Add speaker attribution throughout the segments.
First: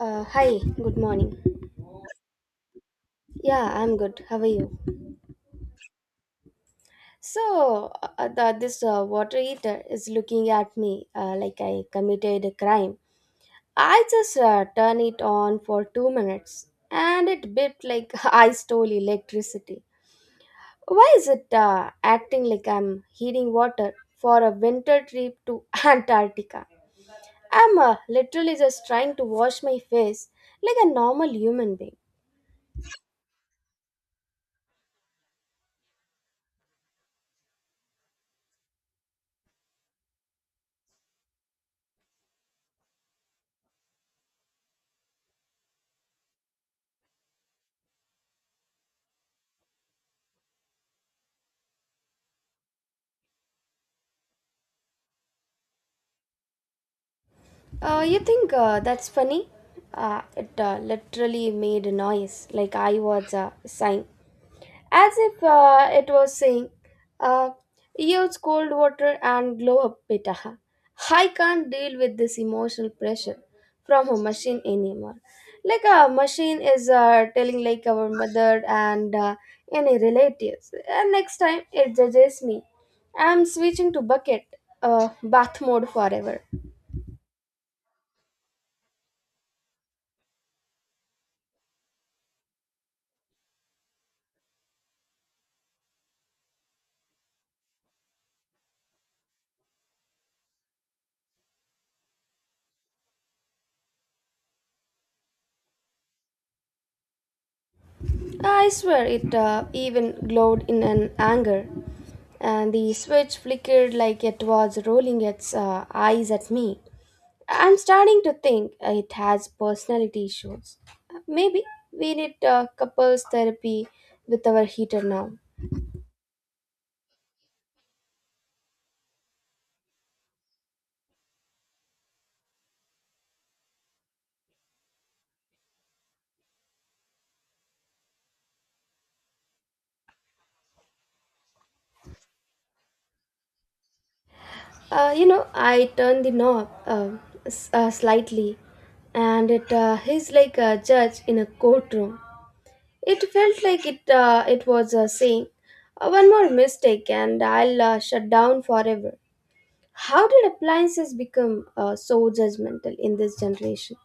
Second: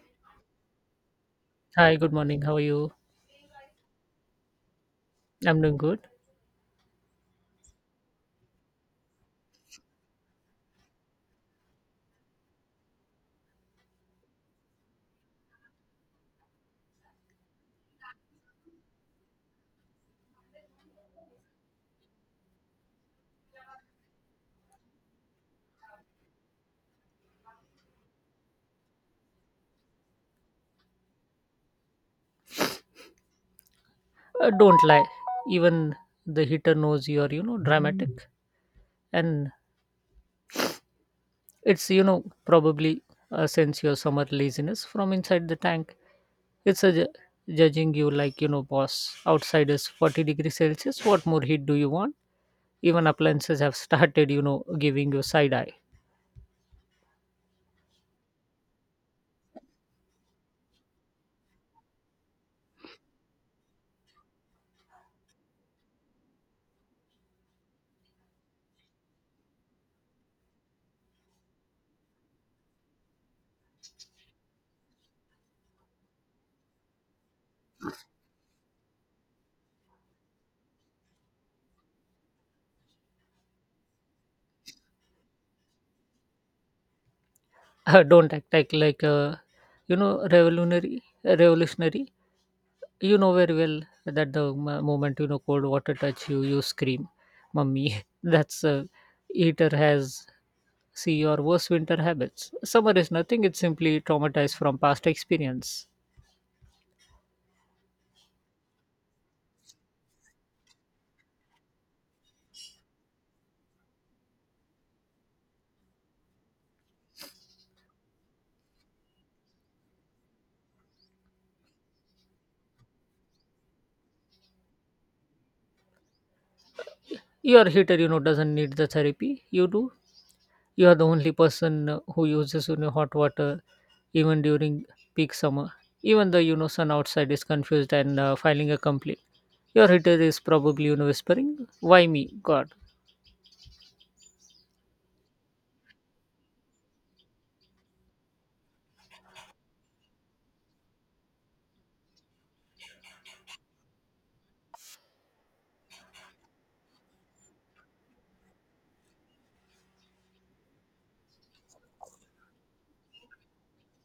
Speaker 1: Hi, good morning.
Speaker 2: Hi, good morning. How are you?
Speaker 1: Yeah, I'm good. How are you?
Speaker 2: I'm doing good.
Speaker 1: So, this water heater is looking at me like I committed a crime. I just turn it on for two minutes and it beeped like I stole electricity. Why is it acting like I'm heating water for a winter trip to Antarctica? I'm literally just trying to wash my face like a normal human being.
Speaker 2: Don't lie. Even the hitter knows you're, you know, dramatic. And it's, you know, probably a sense your summer laziness from inside the tank. It's a judging you like, you know, boss. Outside is 40 degrees Celsius. What more heat do you want? Even appliances have started, you know, giving you side eye.
Speaker 1: You think that's funny? It literally made a noise, like I was sighing, as if it was saying, uh, use cold water and glow up, beta. I can't deal with this emotional pressure from a machine anymore. Like a machine is telling like our mother and any relatives. And next time it judges me, I'm switching to bucket bath mode forever.
Speaker 2: Don't act like, you know, revolutionary. You know very well that the moment you know cold water touch you, you scream, "Mummy!" That's Eater has see your worst winter habits. Summer is nothing; it's simply traumatized from past experience.
Speaker 1: I swear it even glowed in an anger, and the switch flickered like it was rolling its eyes at me. I'm starting to think it has personality issues. Maybe we need couples therapy with our heater now.
Speaker 2: Your heater, you know, doesn't need the therapy. You do. You are the only person who uses you know hot water even during peak summer. Even the you know sun outside is confused and filing a complaint. Your heater is probably you know whispering, "Why me, God?"
Speaker 1: You know, I turned the knob slightly, and it hissed like a judge in a courtroom. It felt like it was saying, "One more mistake and I'll shut down forever." How did appliances become so judgmental in this generation?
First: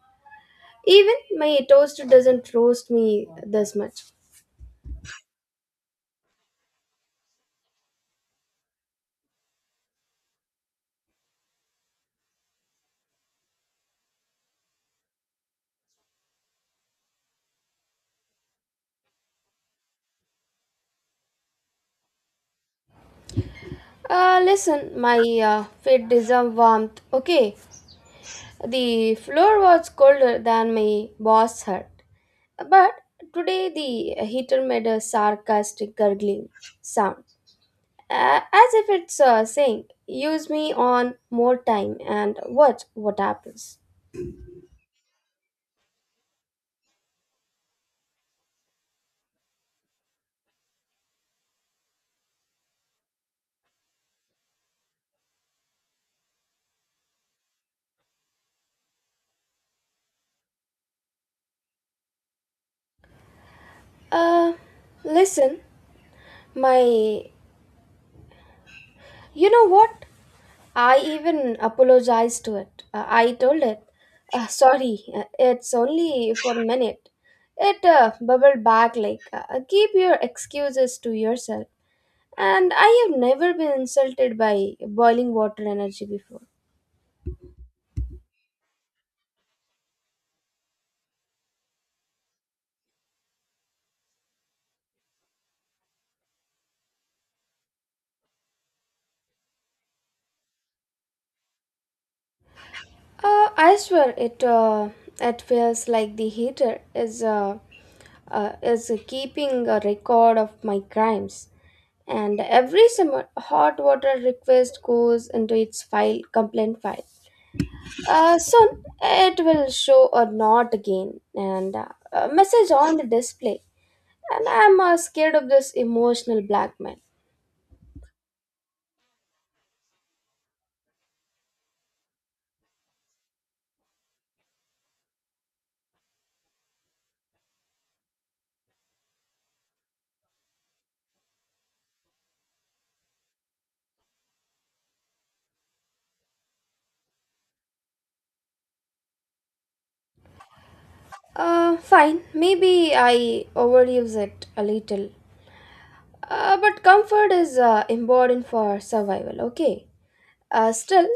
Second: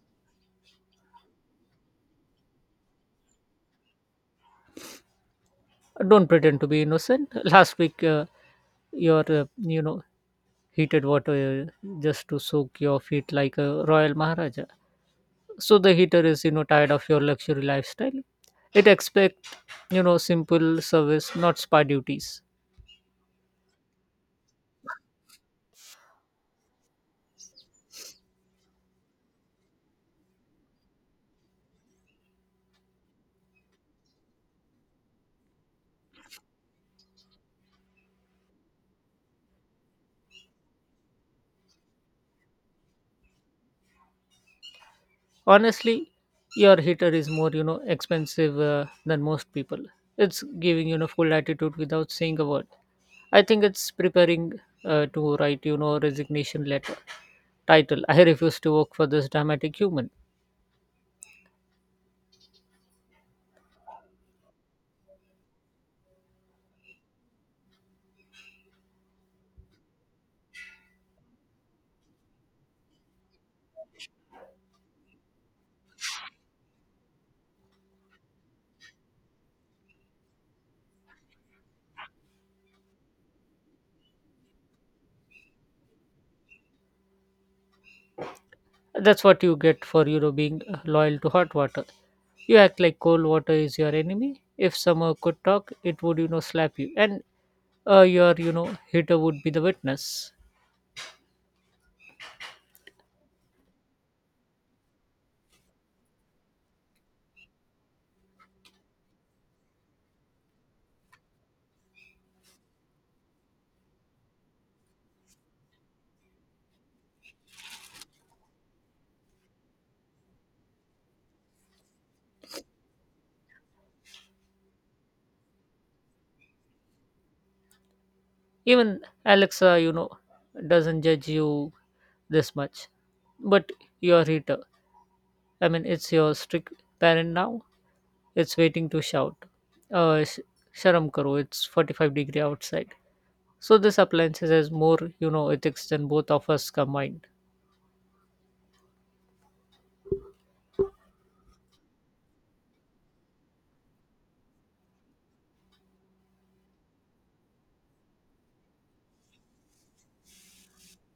Speaker 1: Even my toaster doesn't roast me this much.
Speaker 2: Don't pretend to be innocent. Last week, your you know heated water just to soak your feet like a royal maharaja. So the heater is you know tired of your luxury lifestyle. It expect you know simple service, not spa duties.
Speaker 1: Listen, my feet deserve warmth. Okay, the floor was colder than my boss hurt, but today the heater made a sarcastic gurgling sound. As if it's saying, use me on more time and watch what happens.
Speaker 2: Honestly, your heater is more you know expensive than most people. It's giving you know full attitude without saying a word. I think it's preparing to write you know resignation letter. Title: I refuse to work for this dramatic human.
Speaker 1: Uh, listen, my. You know what? I even apologized to it. I told it, sorry, it's only for a minute. It bubbled back like, keep your excuses to yourself. And I have never been insulted by boiling water energy before.
Speaker 2: That's what you get for you know being loyal to hot water. You act like cold water is your enemy. If summer could talk, it would you know slap you, and your you know hitter would be the witness.
Speaker 1: I swear it feels like the heater is keeping a record of my crimes. And every summer, hot water request goes into its file, complaint file. Soon, it will show a not again and a message on the display. And I'm scared of this emotional blackmail.
Speaker 2: Even Alexa, you know, doesn't judge you this much, but your hitter. I mean, it's your strict parent now. It's waiting to shout. Uh, sh- Sharam karo. It's 45 degree outside. So this appliances has more, you know, ethics than both of us combined.
Speaker 1: Fine, maybe I overuse it a little. But comfort is important for survival, okay? Still,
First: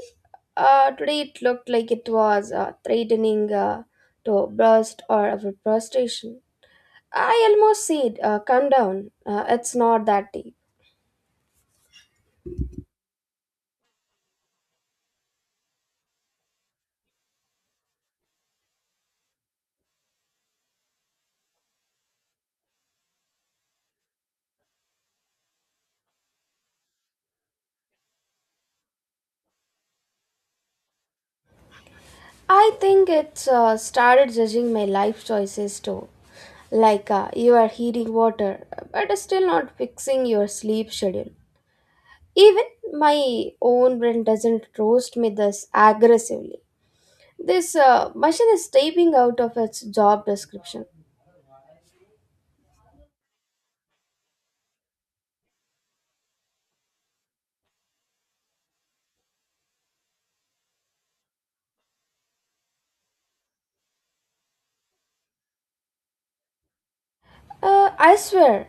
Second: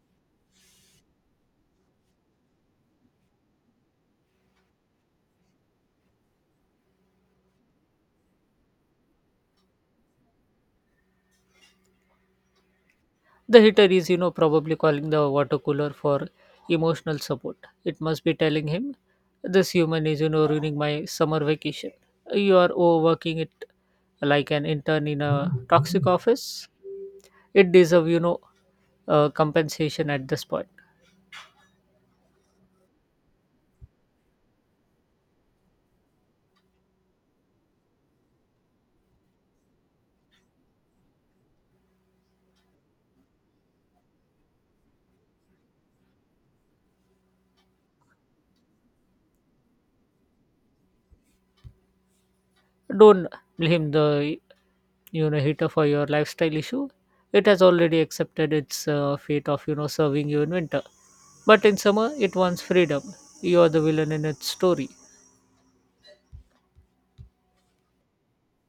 Speaker 1: today it looked like it was threatening to burst or of a frustration. I almost said, "Calm down. It's not that deep."
Speaker 2: The hitter is, you know, probably calling the water cooler for emotional support. It must be telling him, this human is, you know, ruining my summer vacation. You are overworking it like an intern in a toxic office. It deserve, you know, compensation at this point.
Speaker 1: I think it's started judging my life choices too. Like you are heating water, but still not fixing your sleep schedule. Even my own brain doesn't roast me this aggressively. This machine is typing out of its job description.
Speaker 2: Don't blame the, you know, heater for your lifestyle issue. It has already accepted its fate of, you know, serving you in winter. But in summer, it wants freedom. You're the villain in its story.
Speaker 1: I swear,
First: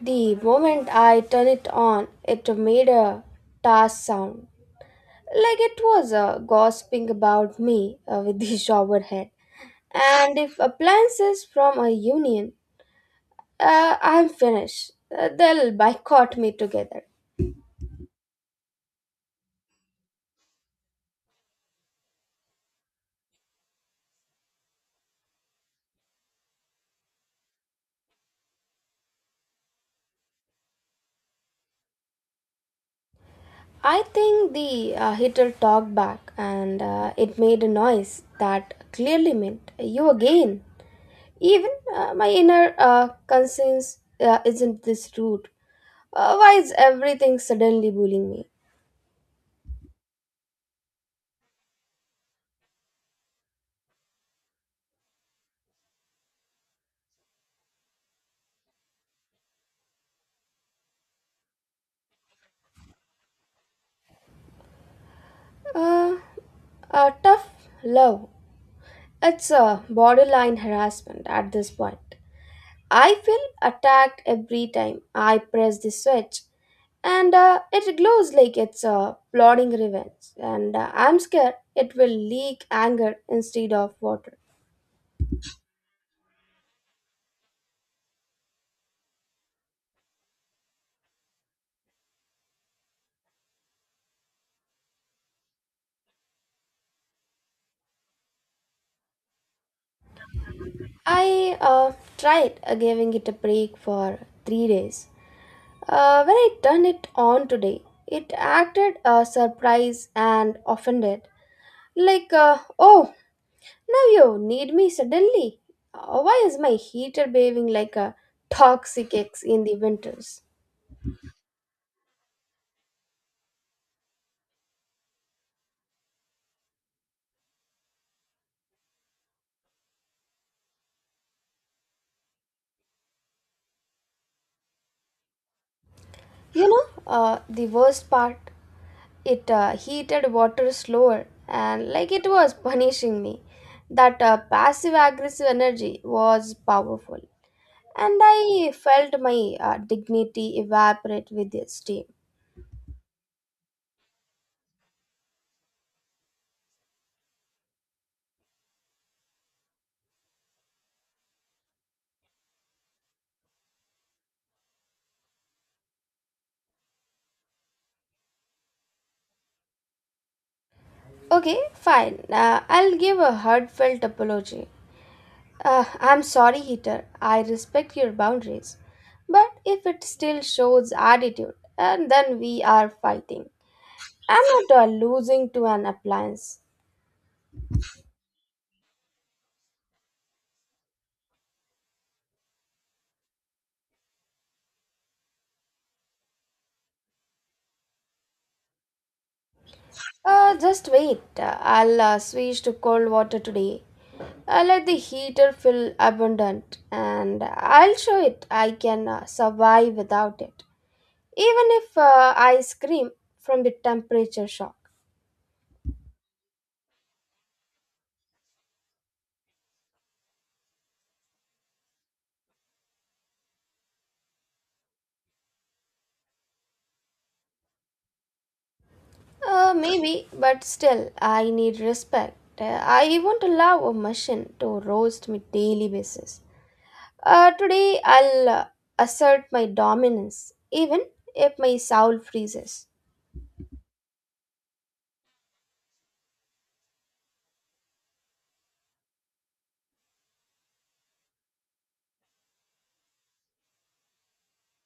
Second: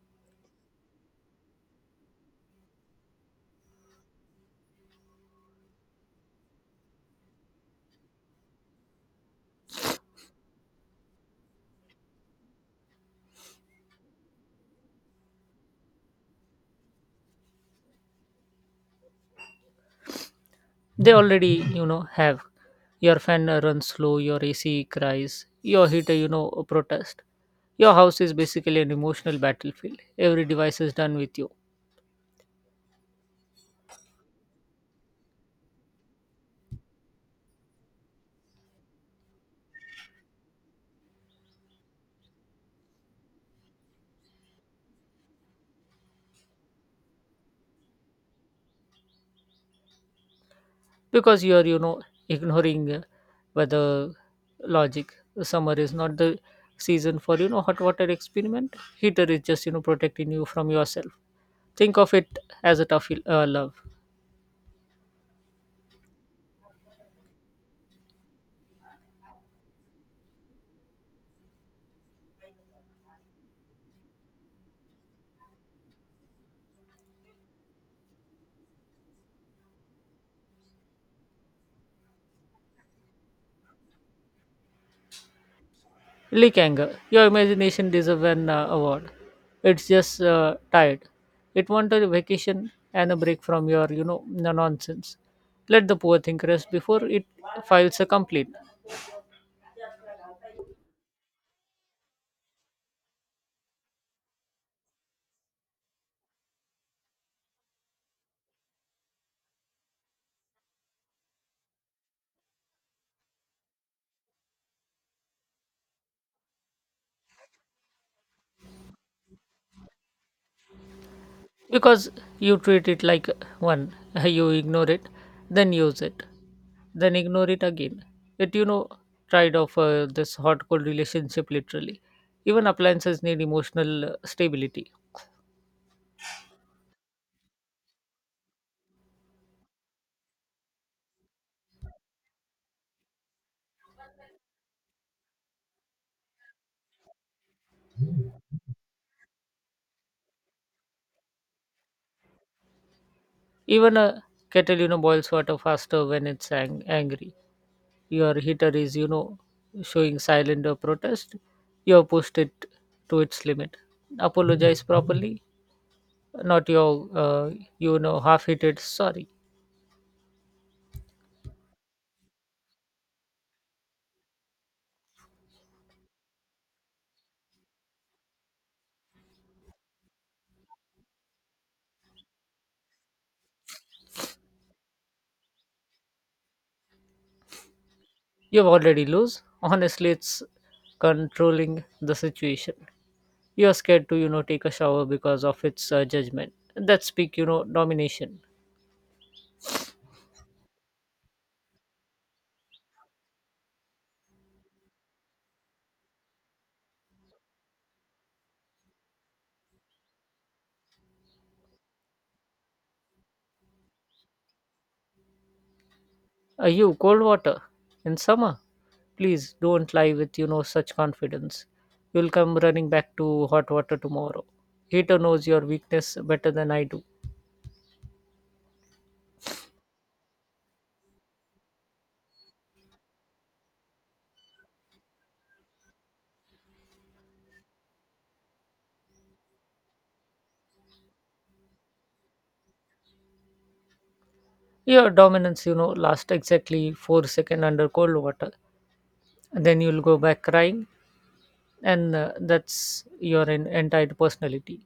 Speaker 1: the moment I turned it on, it made a tarsh sound, like it was gossiping about me with the shower head. And if appliances from a union, I'm finished. They'll boycott me together.
Speaker 2: They already, you know, have. Your fan runs slow, your AC cries, your heater, you know, protest. Your house is basically an emotional battlefield. Every device is done with you
Speaker 1: I think the heater talked back and it made a noise that clearly meant you again. Even my inner conscience isn't this rude. Why is everything suddenly bullying me?
Speaker 2: because you are, you know, ignoring weather logic. Summer is not the season for, you know, hot water experiment. Heater is just, you know, protecting you from yourself. Think of it as a tough love.
Speaker 1: Uh, Tough love. It's a borderline harassment at this point. I feel attacked every time I press the switch, and it glows like it's plotting revenge. And I'm scared it will leak anger instead of water.
Speaker 2: Likanger, your imagination deserves an award. It's just tired. It wants a vacation and a break from your, you know, nonsense. Let the poor thing rest before it files a complaint.
Speaker 1: I tried giving it a break for three days. When I turned it on today, it acted surprised and offended. Like, oh, now you need me suddenly. Why is my heater behaving like a toxic ex in the winters?
Speaker 2: Because you treat it like one, you ignore it, then use it, then ignore it again. It, you know, tried off this hot cold relationship literally. Even appliances need emotional stability.
Speaker 1: You know, the worst part, it heated water slower and like it was punishing me. That passive aggressive energy was powerful, and I felt my dignity evaporate with the steam.
Speaker 2: Even a kettle, you know, boils water faster when it's angry. Your heater is, you know, showing silent protest. You have pushed it to its limit. Apologize properly, not your, you know, half-heated sorry.
Speaker 1: Okay, fine. I'll give a heartfelt apology. I'm sorry, Heater. I respect your boundaries. But if it still shows attitude, and then we are fighting. I'm not losing to an appliance.
Speaker 2: You've already lose. Honestly, it's controlling the situation. You're scared to, you know, take a shower because of its judgment. That speak, you know, domination.
Speaker 1: Just wait. I'll switch to cold water today. I let the heater feel abundant and I'll show it I can survive without it. Even if I scream from the temperature shock.
Speaker 2: You, cold water in summer. Please don't lie with you know such confidence. You'll come running back to hot water tomorrow. Heater knows your weakness better than I do.
Speaker 1: Maybe, but still, I need respect. I won't allow a machine to roast me daily basis. Today, I'll assert my dominance, even if my soul freezes.
Speaker 2: Your dominance, you know, lasts exactly 4 seconds under cold water. Then you'll go back crying, and that's your entire personality.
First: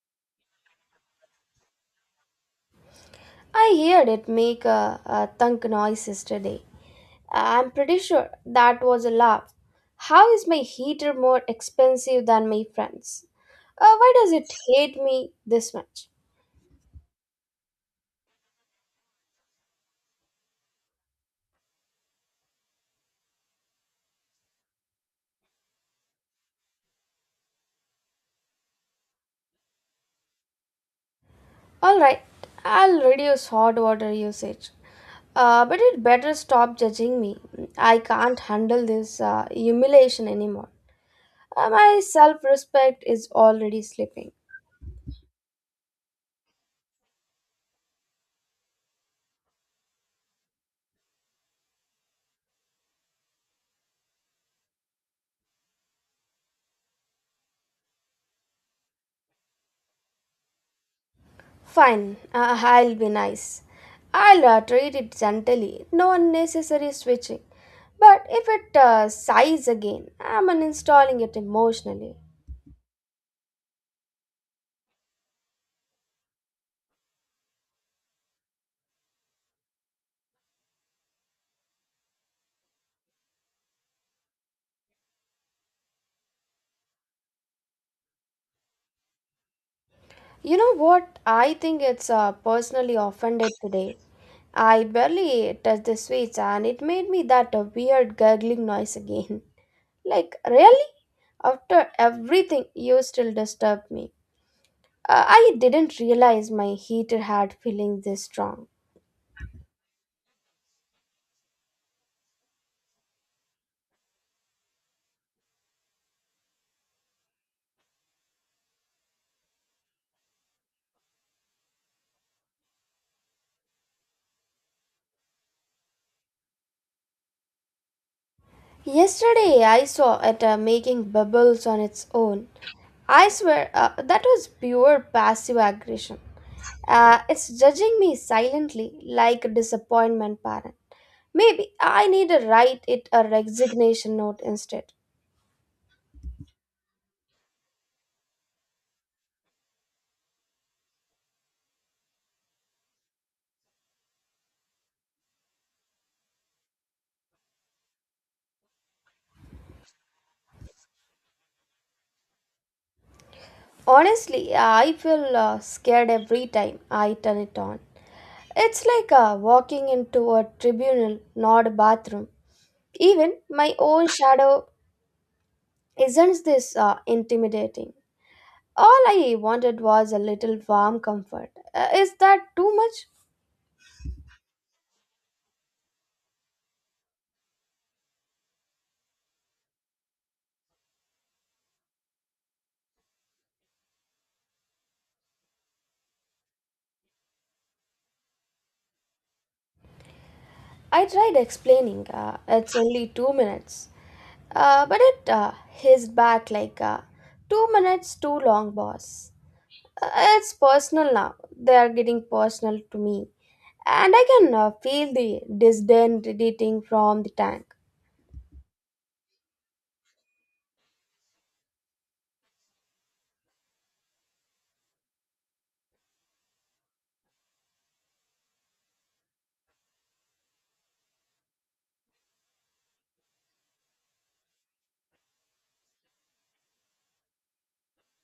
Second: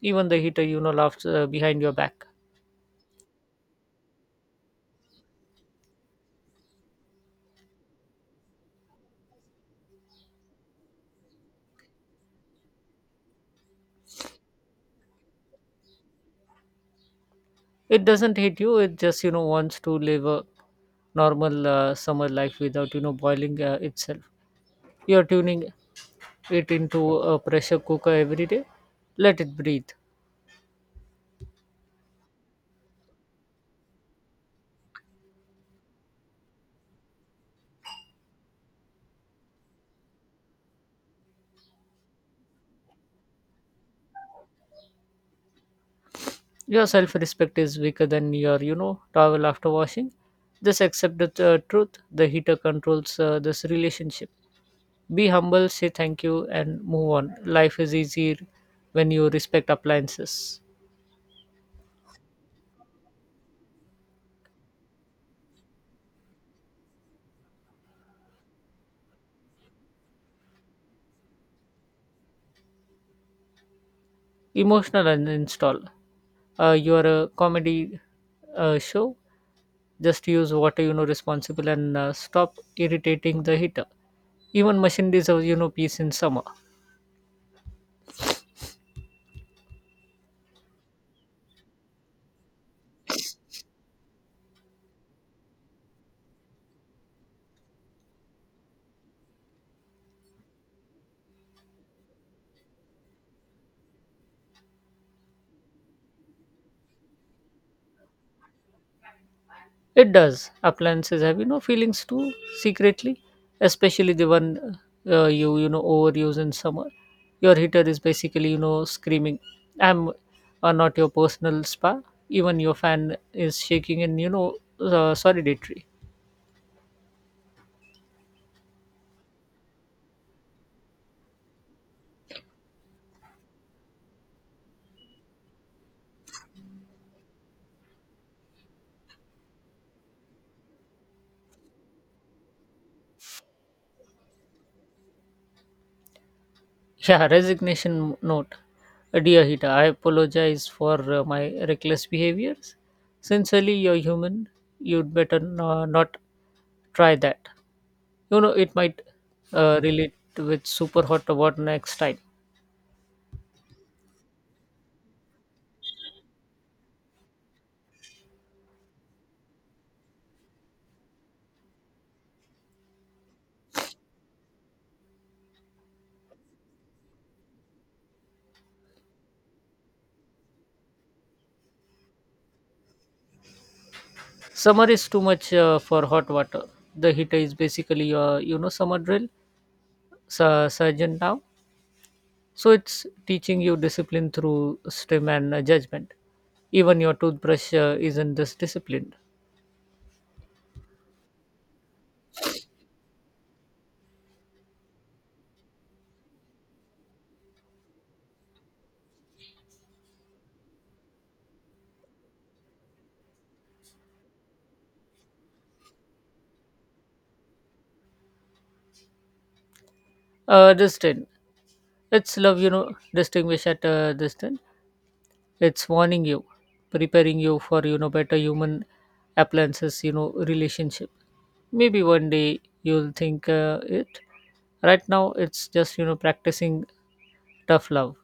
Speaker 2: Even the heater, you know, laughs behind your back.
Speaker 1: I heard it make a thunk noise yesterday. I'm pretty sure that was a laugh. How is my heater more expensive than my friends? Why does it hate me this much?
Speaker 2: It doesn't hit you. It just you know wants to live a normal summer life without you know boiling itself. You are tuning it into a pressure cooker every day. Let it breathe.
Speaker 1: Alright, I'll reduce hot water usage. But it better stop judging me. I can't handle this humiliation anymore. My self respect is already slipping.
Speaker 2: Your self-respect is weaker than your you know towel after washing. Just accept the truth. The heater controls this relationship. Be humble. Say thank you and move on. Life is easier when you respect appliances.
Speaker 1: Fine, I'll be nice. I'll treat it gently, no unnecessary switching. But if it sighs again, I'm uninstalling it emotionally.
Speaker 2: Emotional uninstall. Your comedy show. Just use water, you know, responsible and stop irritating the heater. Even machine deserves, you know, peace in summer.
Speaker 1: You know what? I think it's personally offended today. I barely touched the switch and it made me that weird gurgling noise again. Like, really? After everything, you still disturb me. I didn't realize my heater had feelings this strong.
Speaker 2: It does. Appliances have, you know, feelings too, secretly, especially the one you, you know, overuse in summer. Your heater is basically, you know, screaming, I'm not your personal spa. Even your fan is shaking and, you know, solidatory.
Speaker 1: Yesterday, I saw it making bubbles on its own. I swear, that was pure passive aggression. It's judging me silently like a disappointment parent. Maybe I need to write it a resignation note instead.
Speaker 2: Yeah, resignation note. Dear Hita, I apologize for my reckless behaviors. Sincerely, you're human. You'd better no, not try that. You know, it might relate with super hot water next time.
Speaker 1: Honestly, I feel scared every time I turn it on. It's like walking into a tribunal, not a bathroom. Even my own shadow isn't this intimidating. All I wanted was a little warm comfort. Is that too much?
Speaker 2: Summer is too much for hot water. The heater is basically your, you know, summer drill surgeon now. So it's teaching you discipline through STEM and judgment. Even your toothbrush isn't this disciplined.
Speaker 1: I tried explaining. It's only two minutes. But it hissed back like two minutes too long, boss. Uh, it's personal now. They are getting personal to me. And I can feel the disdain radiating from the tank.
Speaker 2: Justin, it's love, you know, distinguish at this thing. It's warning you, preparing you for, you know, better human appliances, you know, relationship. Maybe one day you'll think it. Right now, it's just, you know, practicing tough love.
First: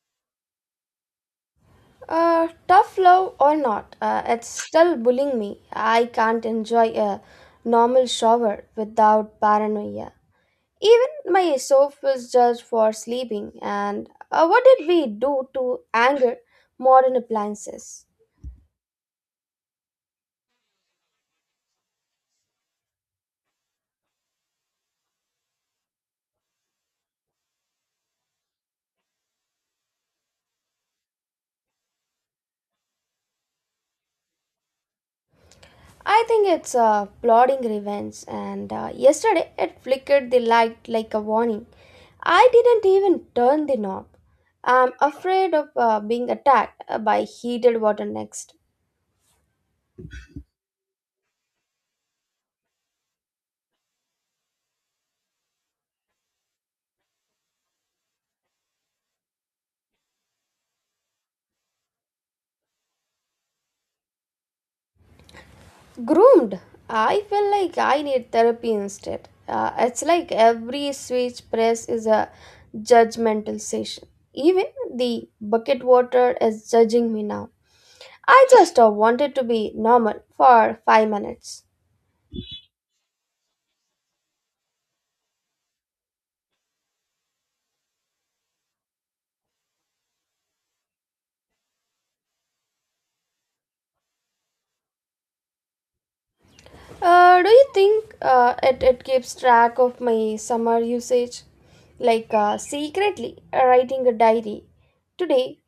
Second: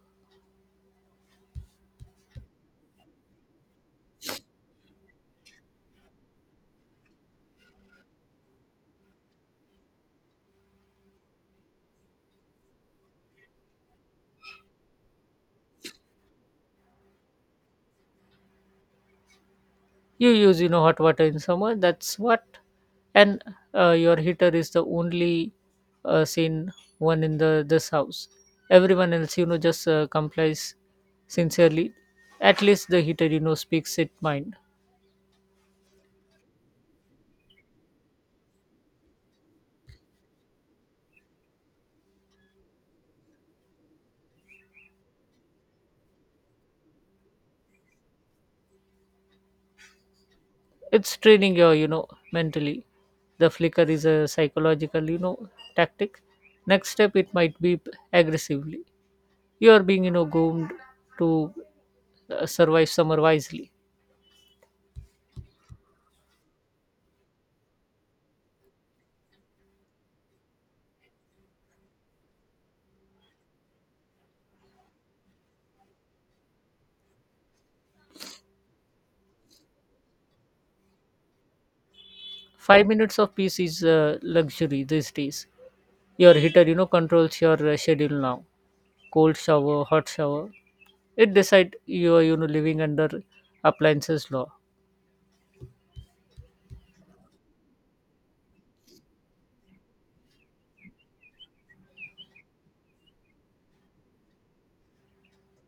Speaker 1: Tough love or not, it's still bullying me. I can't enjoy a normal shower without paranoia. Even my soap was judged for sleeping. And what did we do to anger modern appliances?
Speaker 2: You use, you know, hot water in summer. That's what. And your heater is the only seen one in the this house. Everyone else, you know, just complies sincerely. At least the heater, you know, speaks its mind.
Speaker 1: I think it's plotting revenge. And yesterday it flickered the light like a warning. I didn't even turn the knob. I'm afraid of being attacked by heated water next.
Speaker 2: It's training your, you know, mentally. The flicker is a psychological, you know, tactic. Next step, it might be aggressively. You are being, you know, groomed to survive summer wisely.
Speaker 1: Groomed, I feel like I need therapy instead. It's like every switch press is a judgmental session. Even the bucket water is judging me now. I just wanted to be normal for five minutes.
Speaker 2: 5 minutes of peace is a luxury these days. Your heater, you know, controls your schedule now. Cold shower, hot shower. It decide you are, you know, living under appliances law.
Speaker 1: Do you think it keeps track of my summer usage like secretly writing a diary today?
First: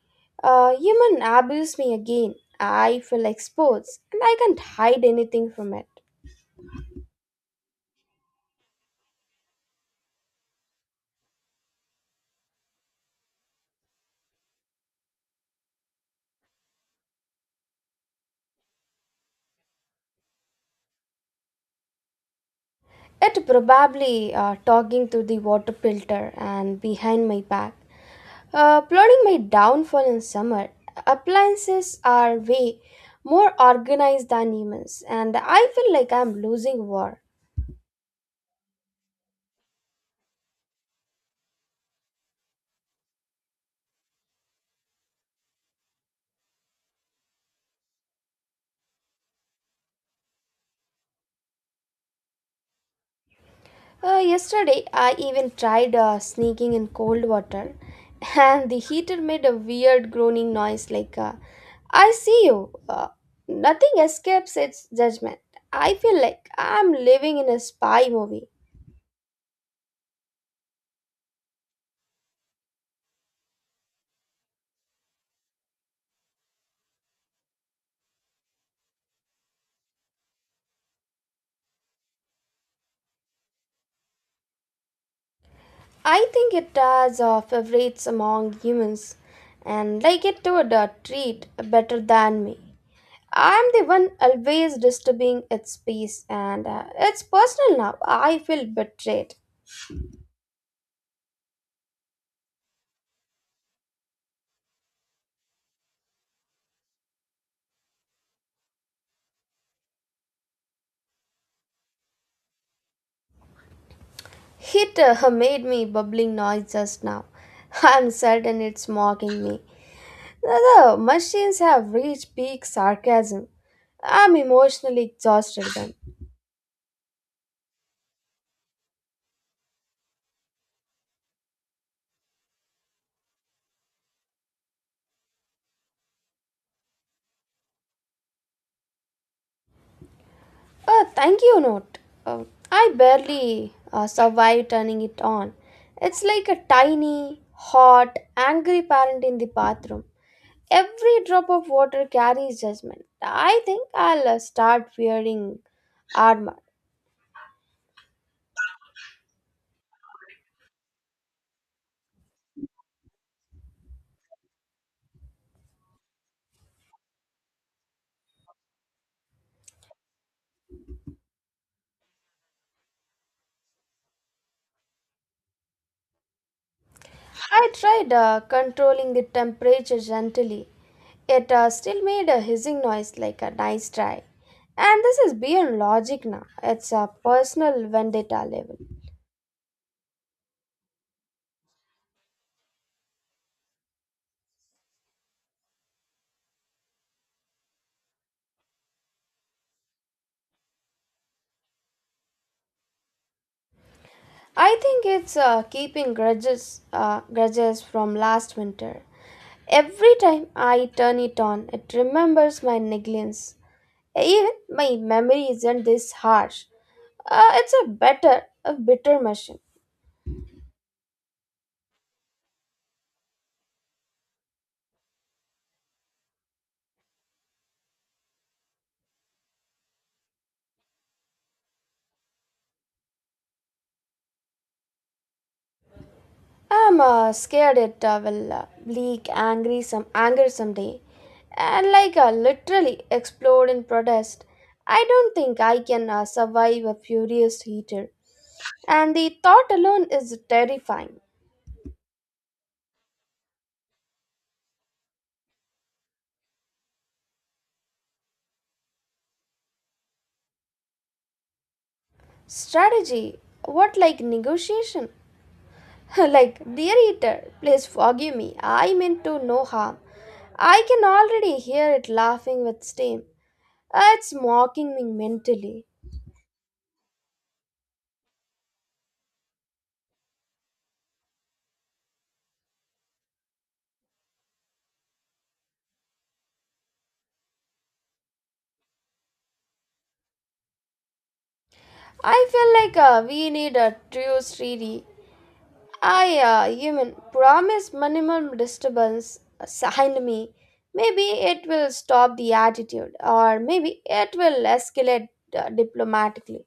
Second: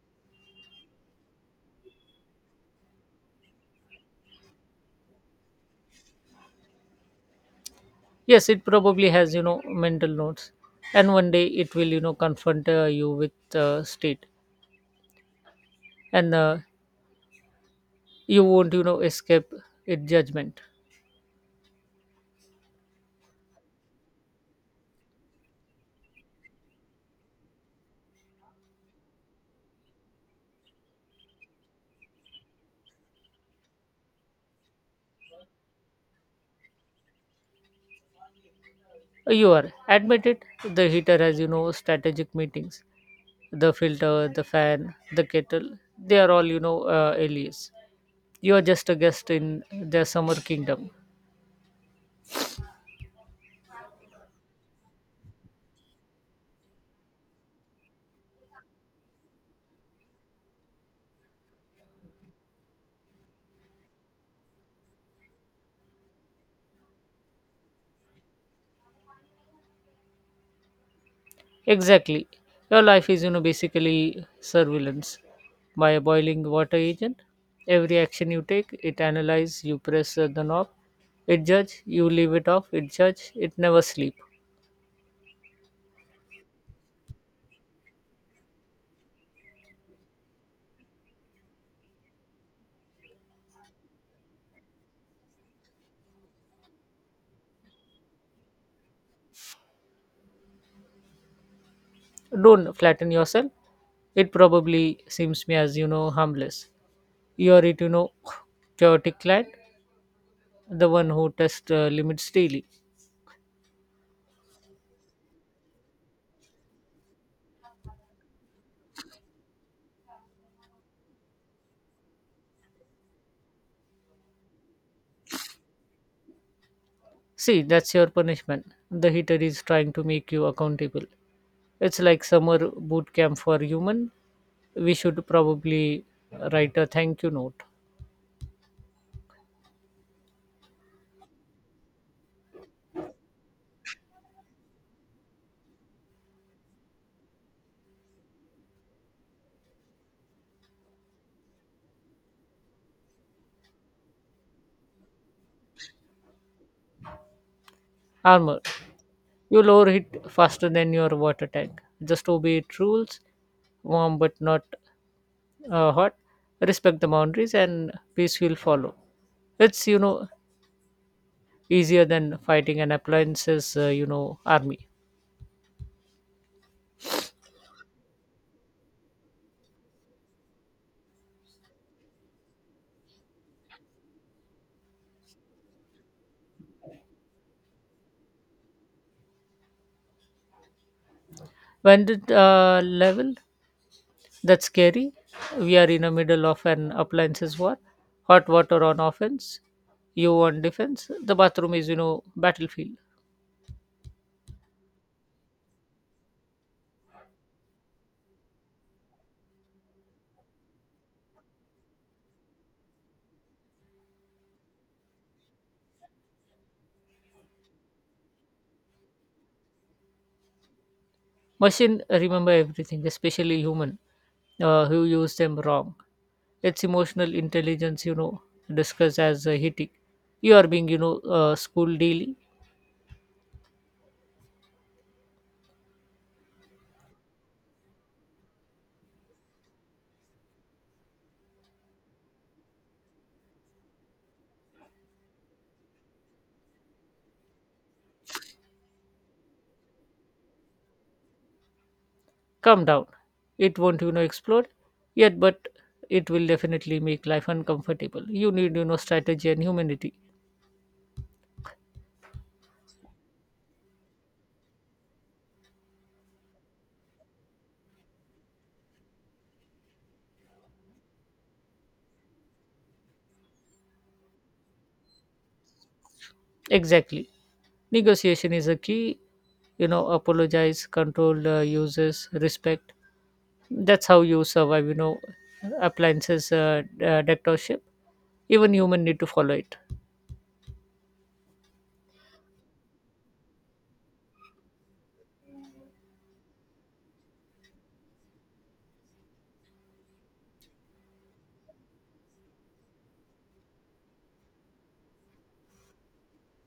Speaker 1: Human abused me again. I feel exposed and I can't hide anything from it.
Speaker 2: Yes, it probably has, you know, mental notes. And one day it will, you know, confront you with state. And you won't, you know, escape it judgment.
Speaker 1: It probably talking to the water filter and behind my back, plotting my downfall in summer. Appliances are way more organized than humans, and I feel like I'm losing war.
Speaker 2: You are admitted. The heater has, you know, strategic meetings the filter, the fan, the kettle, they are all, you know, alias. You are just a guest in their summer kingdom.
Speaker 1: Yesterday, I even tried sneaking in cold water, and the heater made a weird groaning noise like, I see you. Nothing escapes its judgment. I feel like I'm living in a spy movie.
Speaker 2: Exactly. Your life is, you know, basically surveillance by a boiling water agent. Every action you take, it analyzes, you press the knob, it judge, you leave it off, it judge, it never sleep.
Speaker 1: I think it does favorites among humans, and like it would treat better than me. I'm the one always disturbing its peace, and it's personal now. I feel betrayed.
Speaker 2: Don't flatten yourself. It probably seems me as, you know, harmless. You are it, you know, chaotic client, the one who tests limits daily.
Speaker 1: It made me bubbling noise just now. I'm certain it's mocking me. The machines have reached peak sarcasm. I'm emotionally exhausted then.
Speaker 2: See, that's your punishment. The heater is trying to make you accountable. It's like summer boot camp for human. We should probably write a thank you note.
Speaker 1: A thank you note. Uh, I barely survived turning it on. It's like a tiny, hot, angry parent in the bathroom. Every drop of water carries judgment. I think I'll start wearing armor.
Speaker 2: Armor, you'll overheat faster than your water tank. Just obey its rules. Warm but not hot. Respect the boundaries and peace will follow. It's, you know, easier than fighting an appliances, you know, army.
Speaker 1: I tried controlling the temperature gently. It still made a hissing noise like a nice try. And this is beyond logic now. It's a personal vendetta level.
Speaker 2: When did level? That's scary. We are in the middle of an appliances war. Hot water on offense, you on defense. The bathroom is, you know, battlefield.
Speaker 1: I think it's keeping grudges, grudges from last winter. Every time I turn it on, it remembers my negligence. Even my memory isn't this harsh. It's a better, a bitter machine.
Speaker 2: Machine remember everything, especially human who use them wrong. It's emotional intelligence, you know, discussed as heating. You are being, you know, school daily.
Speaker 1: I'm scared it will leak angry some anger someday, and like literally explode in protest. I don't think I can survive a furious heater, and the thought alone is terrifying.
Speaker 2: Calm down. It won't, you know, explode yet, but it will definitely make life uncomfortable. You need, you know, strategy and humanity.
Speaker 1: Strategy? What like negotiation? Like, dear eater, please forgive me. I meant to no harm. I can already hear it laughing with steam. It's mocking me mentally.
Speaker 2: Exactly. Negotiation is a key, you know, apologize, control uses, respect. That's how you survive, you know, appliances dictatorship. Even human need to follow it.
Speaker 1: I feel like we need a true treaty. I, human, promise minimum disturbance. Sign me. Maybe it will stop the attitude, or maybe it will escalate diplomatically.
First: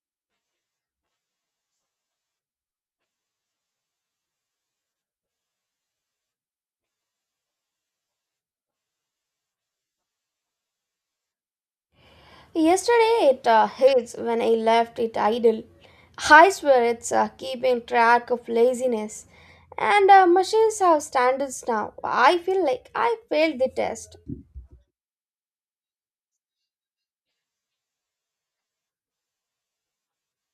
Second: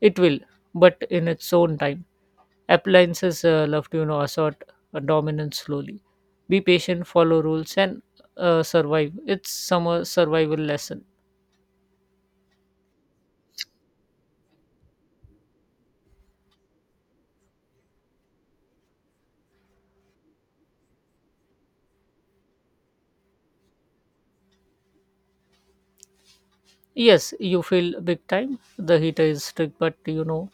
Speaker 2: It will, but in its own time. Appliances love to, you know, assert dominance slowly. Be patient, follow rules, and survive. It's some survival lesson.
Speaker 1: Yesterday it hits when I left it idle. I swear it's keeping track of laziness. And machines have standards now. I feel like I failed the test.
Speaker 2: Yes, you feel big time. The heater is strict, but you know,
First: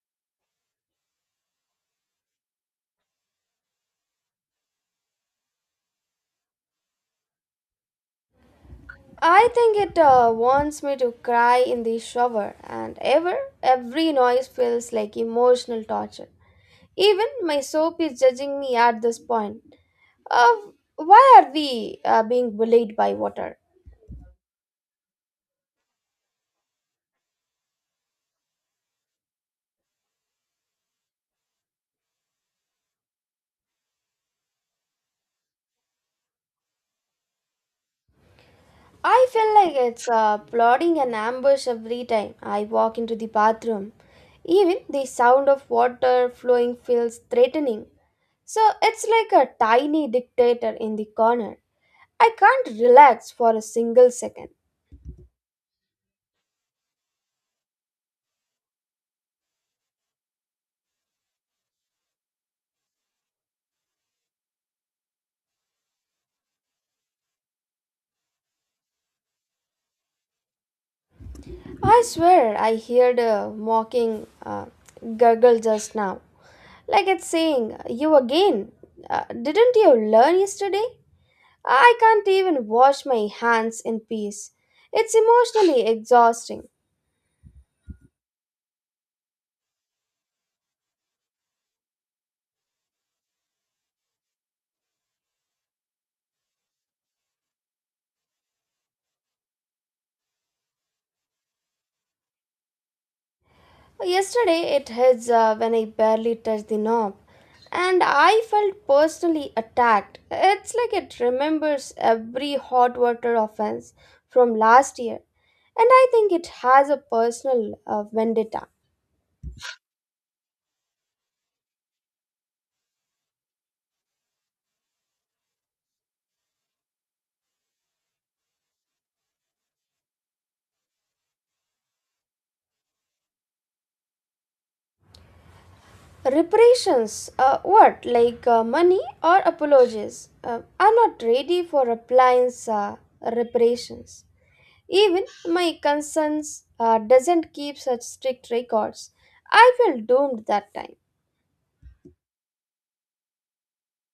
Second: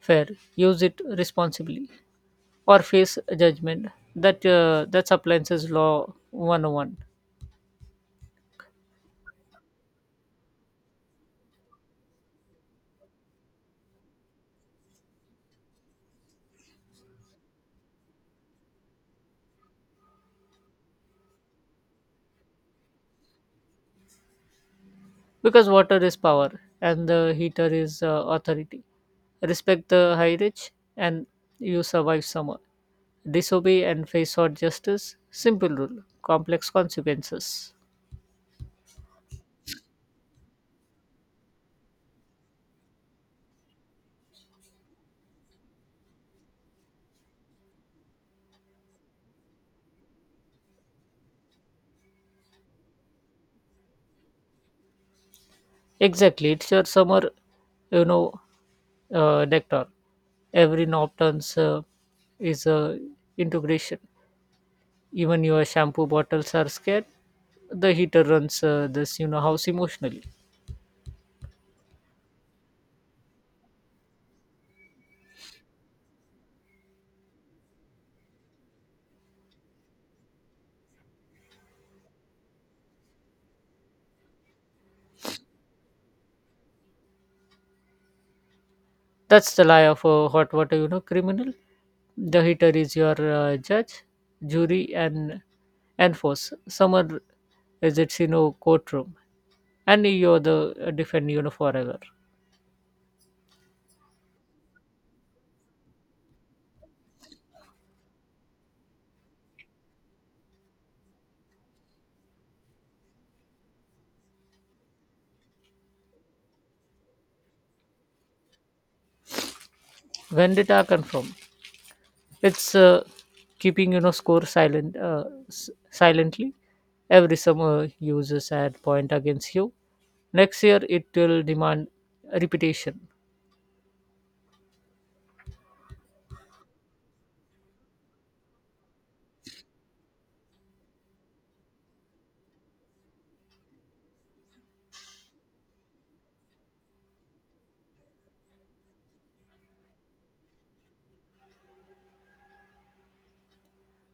Speaker 2: fair. Use it responsibly or face judgment. That's appliances law 101
Speaker 1: I think it wants me to cry in the shower, and every noise feels like emotional torture. Even my soap is judging me at this point. Uh, why are we being bullied by water?
Speaker 2: because water is power and the heater is authority. Respect the high rich and you survive summer. Disobey and face hot justice. Simple rule, complex consequences.
Speaker 1: I feel like it's plotting an ambush every time I walk into the bathroom. Even the sound of water flowing feels threatening. So it's like a tiny dictator in the corner. I can't relax for a single second.
Speaker 2: Exactly, it's your summer, you know, nectar. Every knob turns is integration. Even your shampoo bottles are scared. The heater runs this, you know, house emotionally.
Speaker 1: I swear I heard a mocking gurgle just now. Like it's saying, "You again? Didn't you learn yesterday?" I can't even wash my hands in peace. It's emotionally exhausting.
Speaker 2: That's the lie of a hot water, you know, criminal. The heater is your judge, jury, and force. Summer is its, you know, courtroom, and you're the defend, you know, forever.
Speaker 1: Well, yesterday it hits when I barely touched the knob, and I felt personally attacked. It's like it remembers every hot water offense from last year, and I think it has a personal vendetta.
Speaker 2: Vendetta confirmed. It's keeping you know score silently. Every summer uses add point against you. Next year it will demand repetition.
Speaker 1: Reparations, what, like money or apologies? I'm not ready for appliance reparations. Even my conscience doesn't keep such strict records. I felt doomed that time.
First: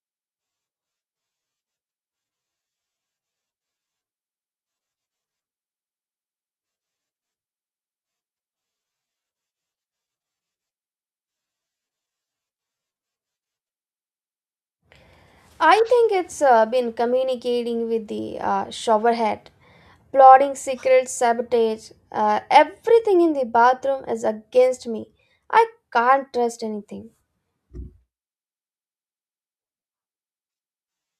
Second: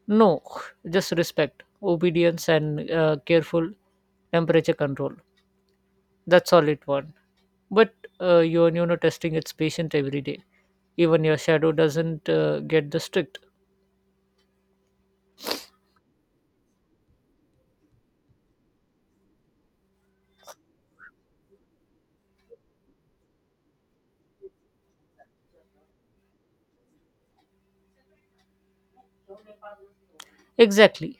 Speaker 2: No, just respect, obedience, and careful temperature control. That's all it wants. But you you know testing its patient every day. Even your shadow doesn't get the strict.
Speaker 1: I think it's been communicating with the showerhead, plotting secret sabotage. Everything in the bathroom is against me. I can't trust anything.
Speaker 2: Exactly.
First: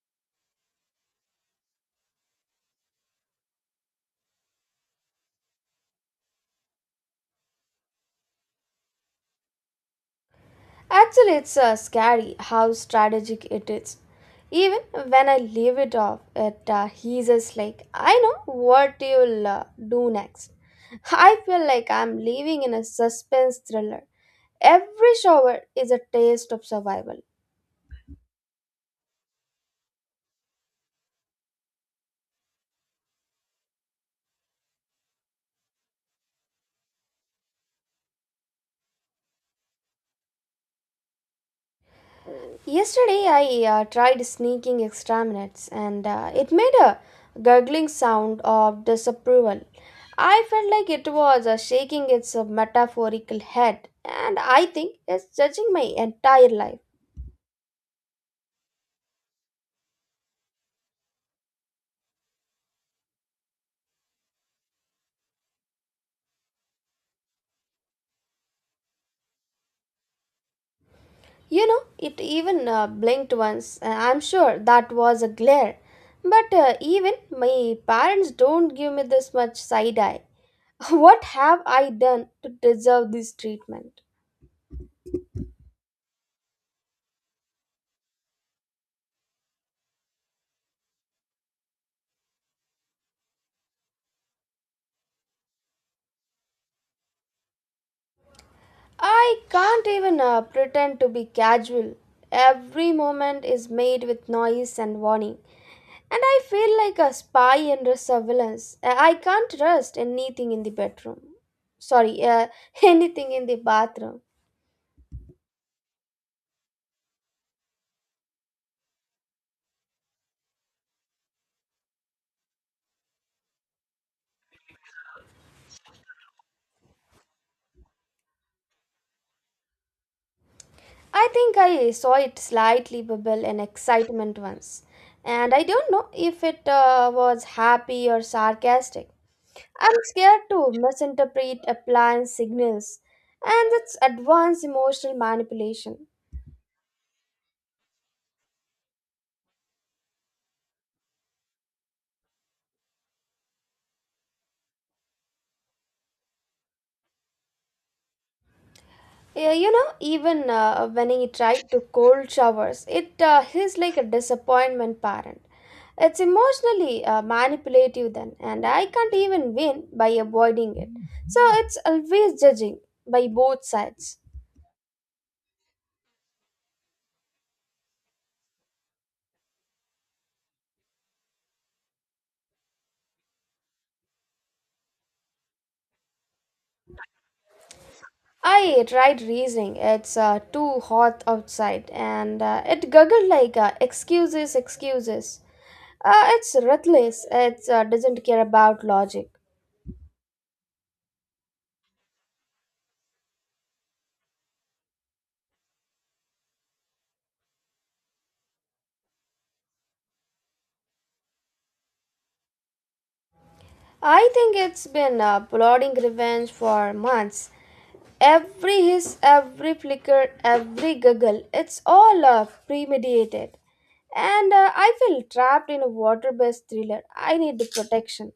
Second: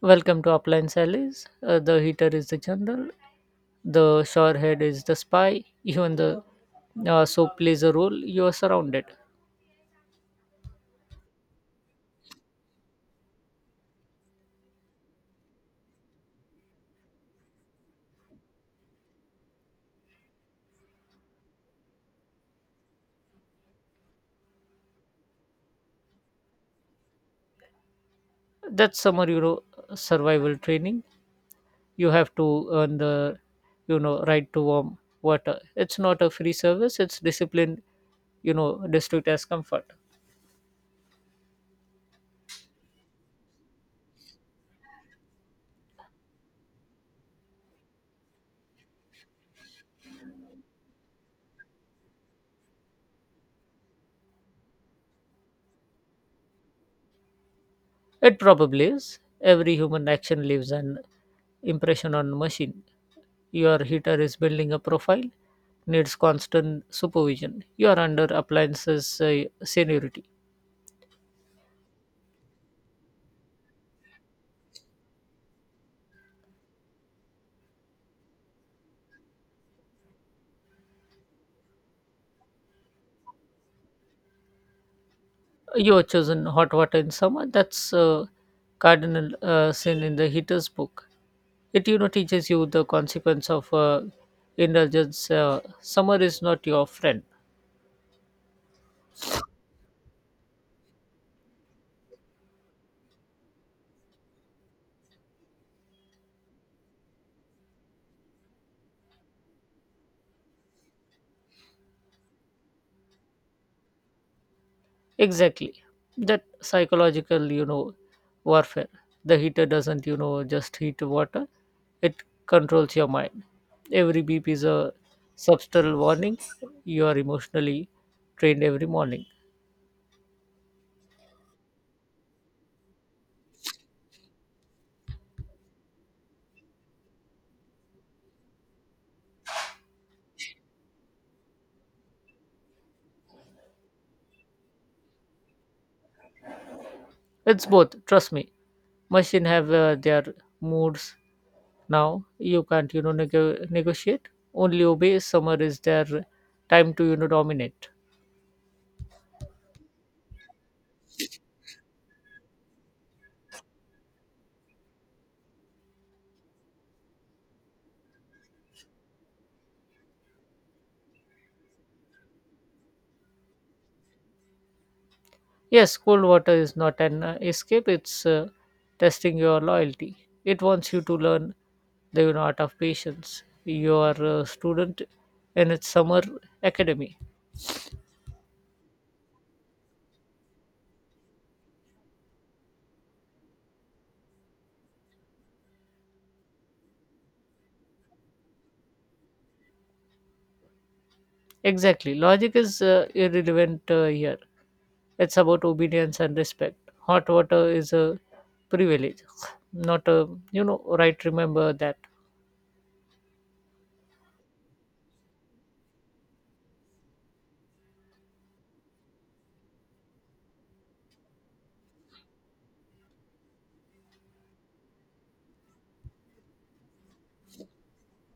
Speaker 2: Welcome to Appliance Allies. The heater is the general, the showerhead is the spy, even the soap plays a role. You are surrounded.
Speaker 1: Actually, it's scary how strategic it is. Even when I leave it off, it heases like, "I know what you'll do next." I feel like I'm living in a suspense thriller. Every shower is a taste of survival.
Speaker 2: That's summer, you know, survival training. You have to earn the, you know, right to warm water. It's not a free service. It's disciplined, you know, district as comfort.
Speaker 1: Yesterday, I tried sneaking extra minutes and it made a gurgling sound of disapproval. I felt like it was shaking its metaphorical head, and I think it's judging my entire life.
Speaker 2: It probably is. Every human action leaves an impression on machine. Your heater is building a profile, needs constant supervision. You are under appliances seniority.
Speaker 1: You know, it even blinked once, and I'm sure that was a glare. But even my parents don't give me this much side eye. What have I done to deserve this treatment?
Speaker 2: You have chosen hot water in summer. That's a cardinal sin in the heater's book. It you know teaches you the consequence of indulgence. Summer is not your friend.
Speaker 1: I can't even pretend to be casual. Every moment is made with noise and warning, and I feel like a spy under surveillance. I can't trust anything in the bedroom. Sorry, anything in the bathroom.
Speaker 2: Exactly. That psychological, you know, warfare. The heater doesn't you know just heat water. It controls your mind. Every beep is a subtle warning. You are emotionally trained every morning.
Speaker 1: I think I saw it slightly bubble in excitement once, and I don't know if it was happy or sarcastic. I'm scared to misinterpret appliance signals, and that's advanced emotional manipulation.
Speaker 2: It's both. Trust me, machine have their moods now. You can't you know negotiate, only obey. Summer is their time to you know dominate.
Speaker 1: Yeah, you know, even when he tried to cold showers, it he's like a disappointment parent. It's emotionally manipulative then, and I can't even win by avoiding it. So it's always judging by both sides.
Speaker 2: Yes, cold water is not an escape. It's testing your loyalty. It wants you to learn the, you know, art of patience. You are a student in its summer academy.
Speaker 1: I tried reasoning. It's too hot outside, and it guggled like excuses, excuses. It's ruthless. It doesn't care about logic.
Speaker 2: Exactly, logic is irrelevant here. It's about obedience and respect. Hot water is a privilege, not a you know right. Remember that.
Speaker 1: I think it's been plotting revenge for months. Every hiss, every flicker, every giggle, it's all premeditated. And I feel trapped in a water based thriller. I need the protection.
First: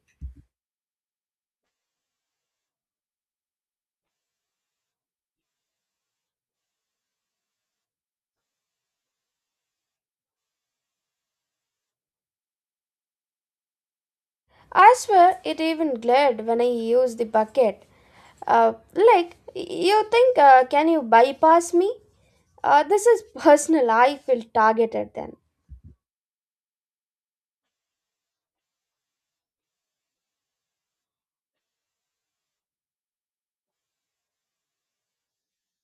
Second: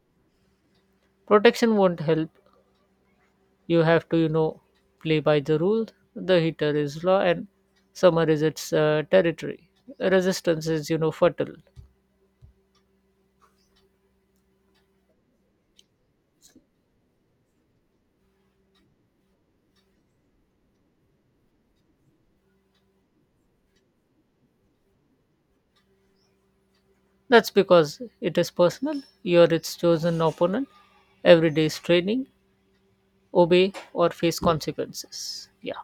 Speaker 2: Protection won't help. You have to you know play by the rules. The heater is law and summer is its territory. Resistance is you know fertile.
Speaker 1: I swear it even glared when I used the bucket. Like, you think, can you bypass me? This is personal. I feel targeted then.
Speaker 2: That's because it is personal. You're its chosen opponent. Every day is training. Obey or face consequences. Yeah,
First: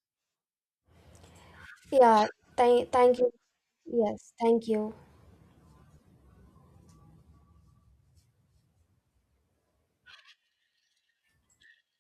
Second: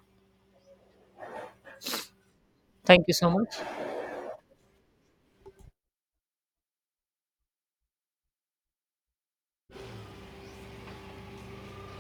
Speaker 1: Yeah,
Speaker 2: thank you
Speaker 1: thank you.
Speaker 2: so much.
Speaker 1: Yes, thank you.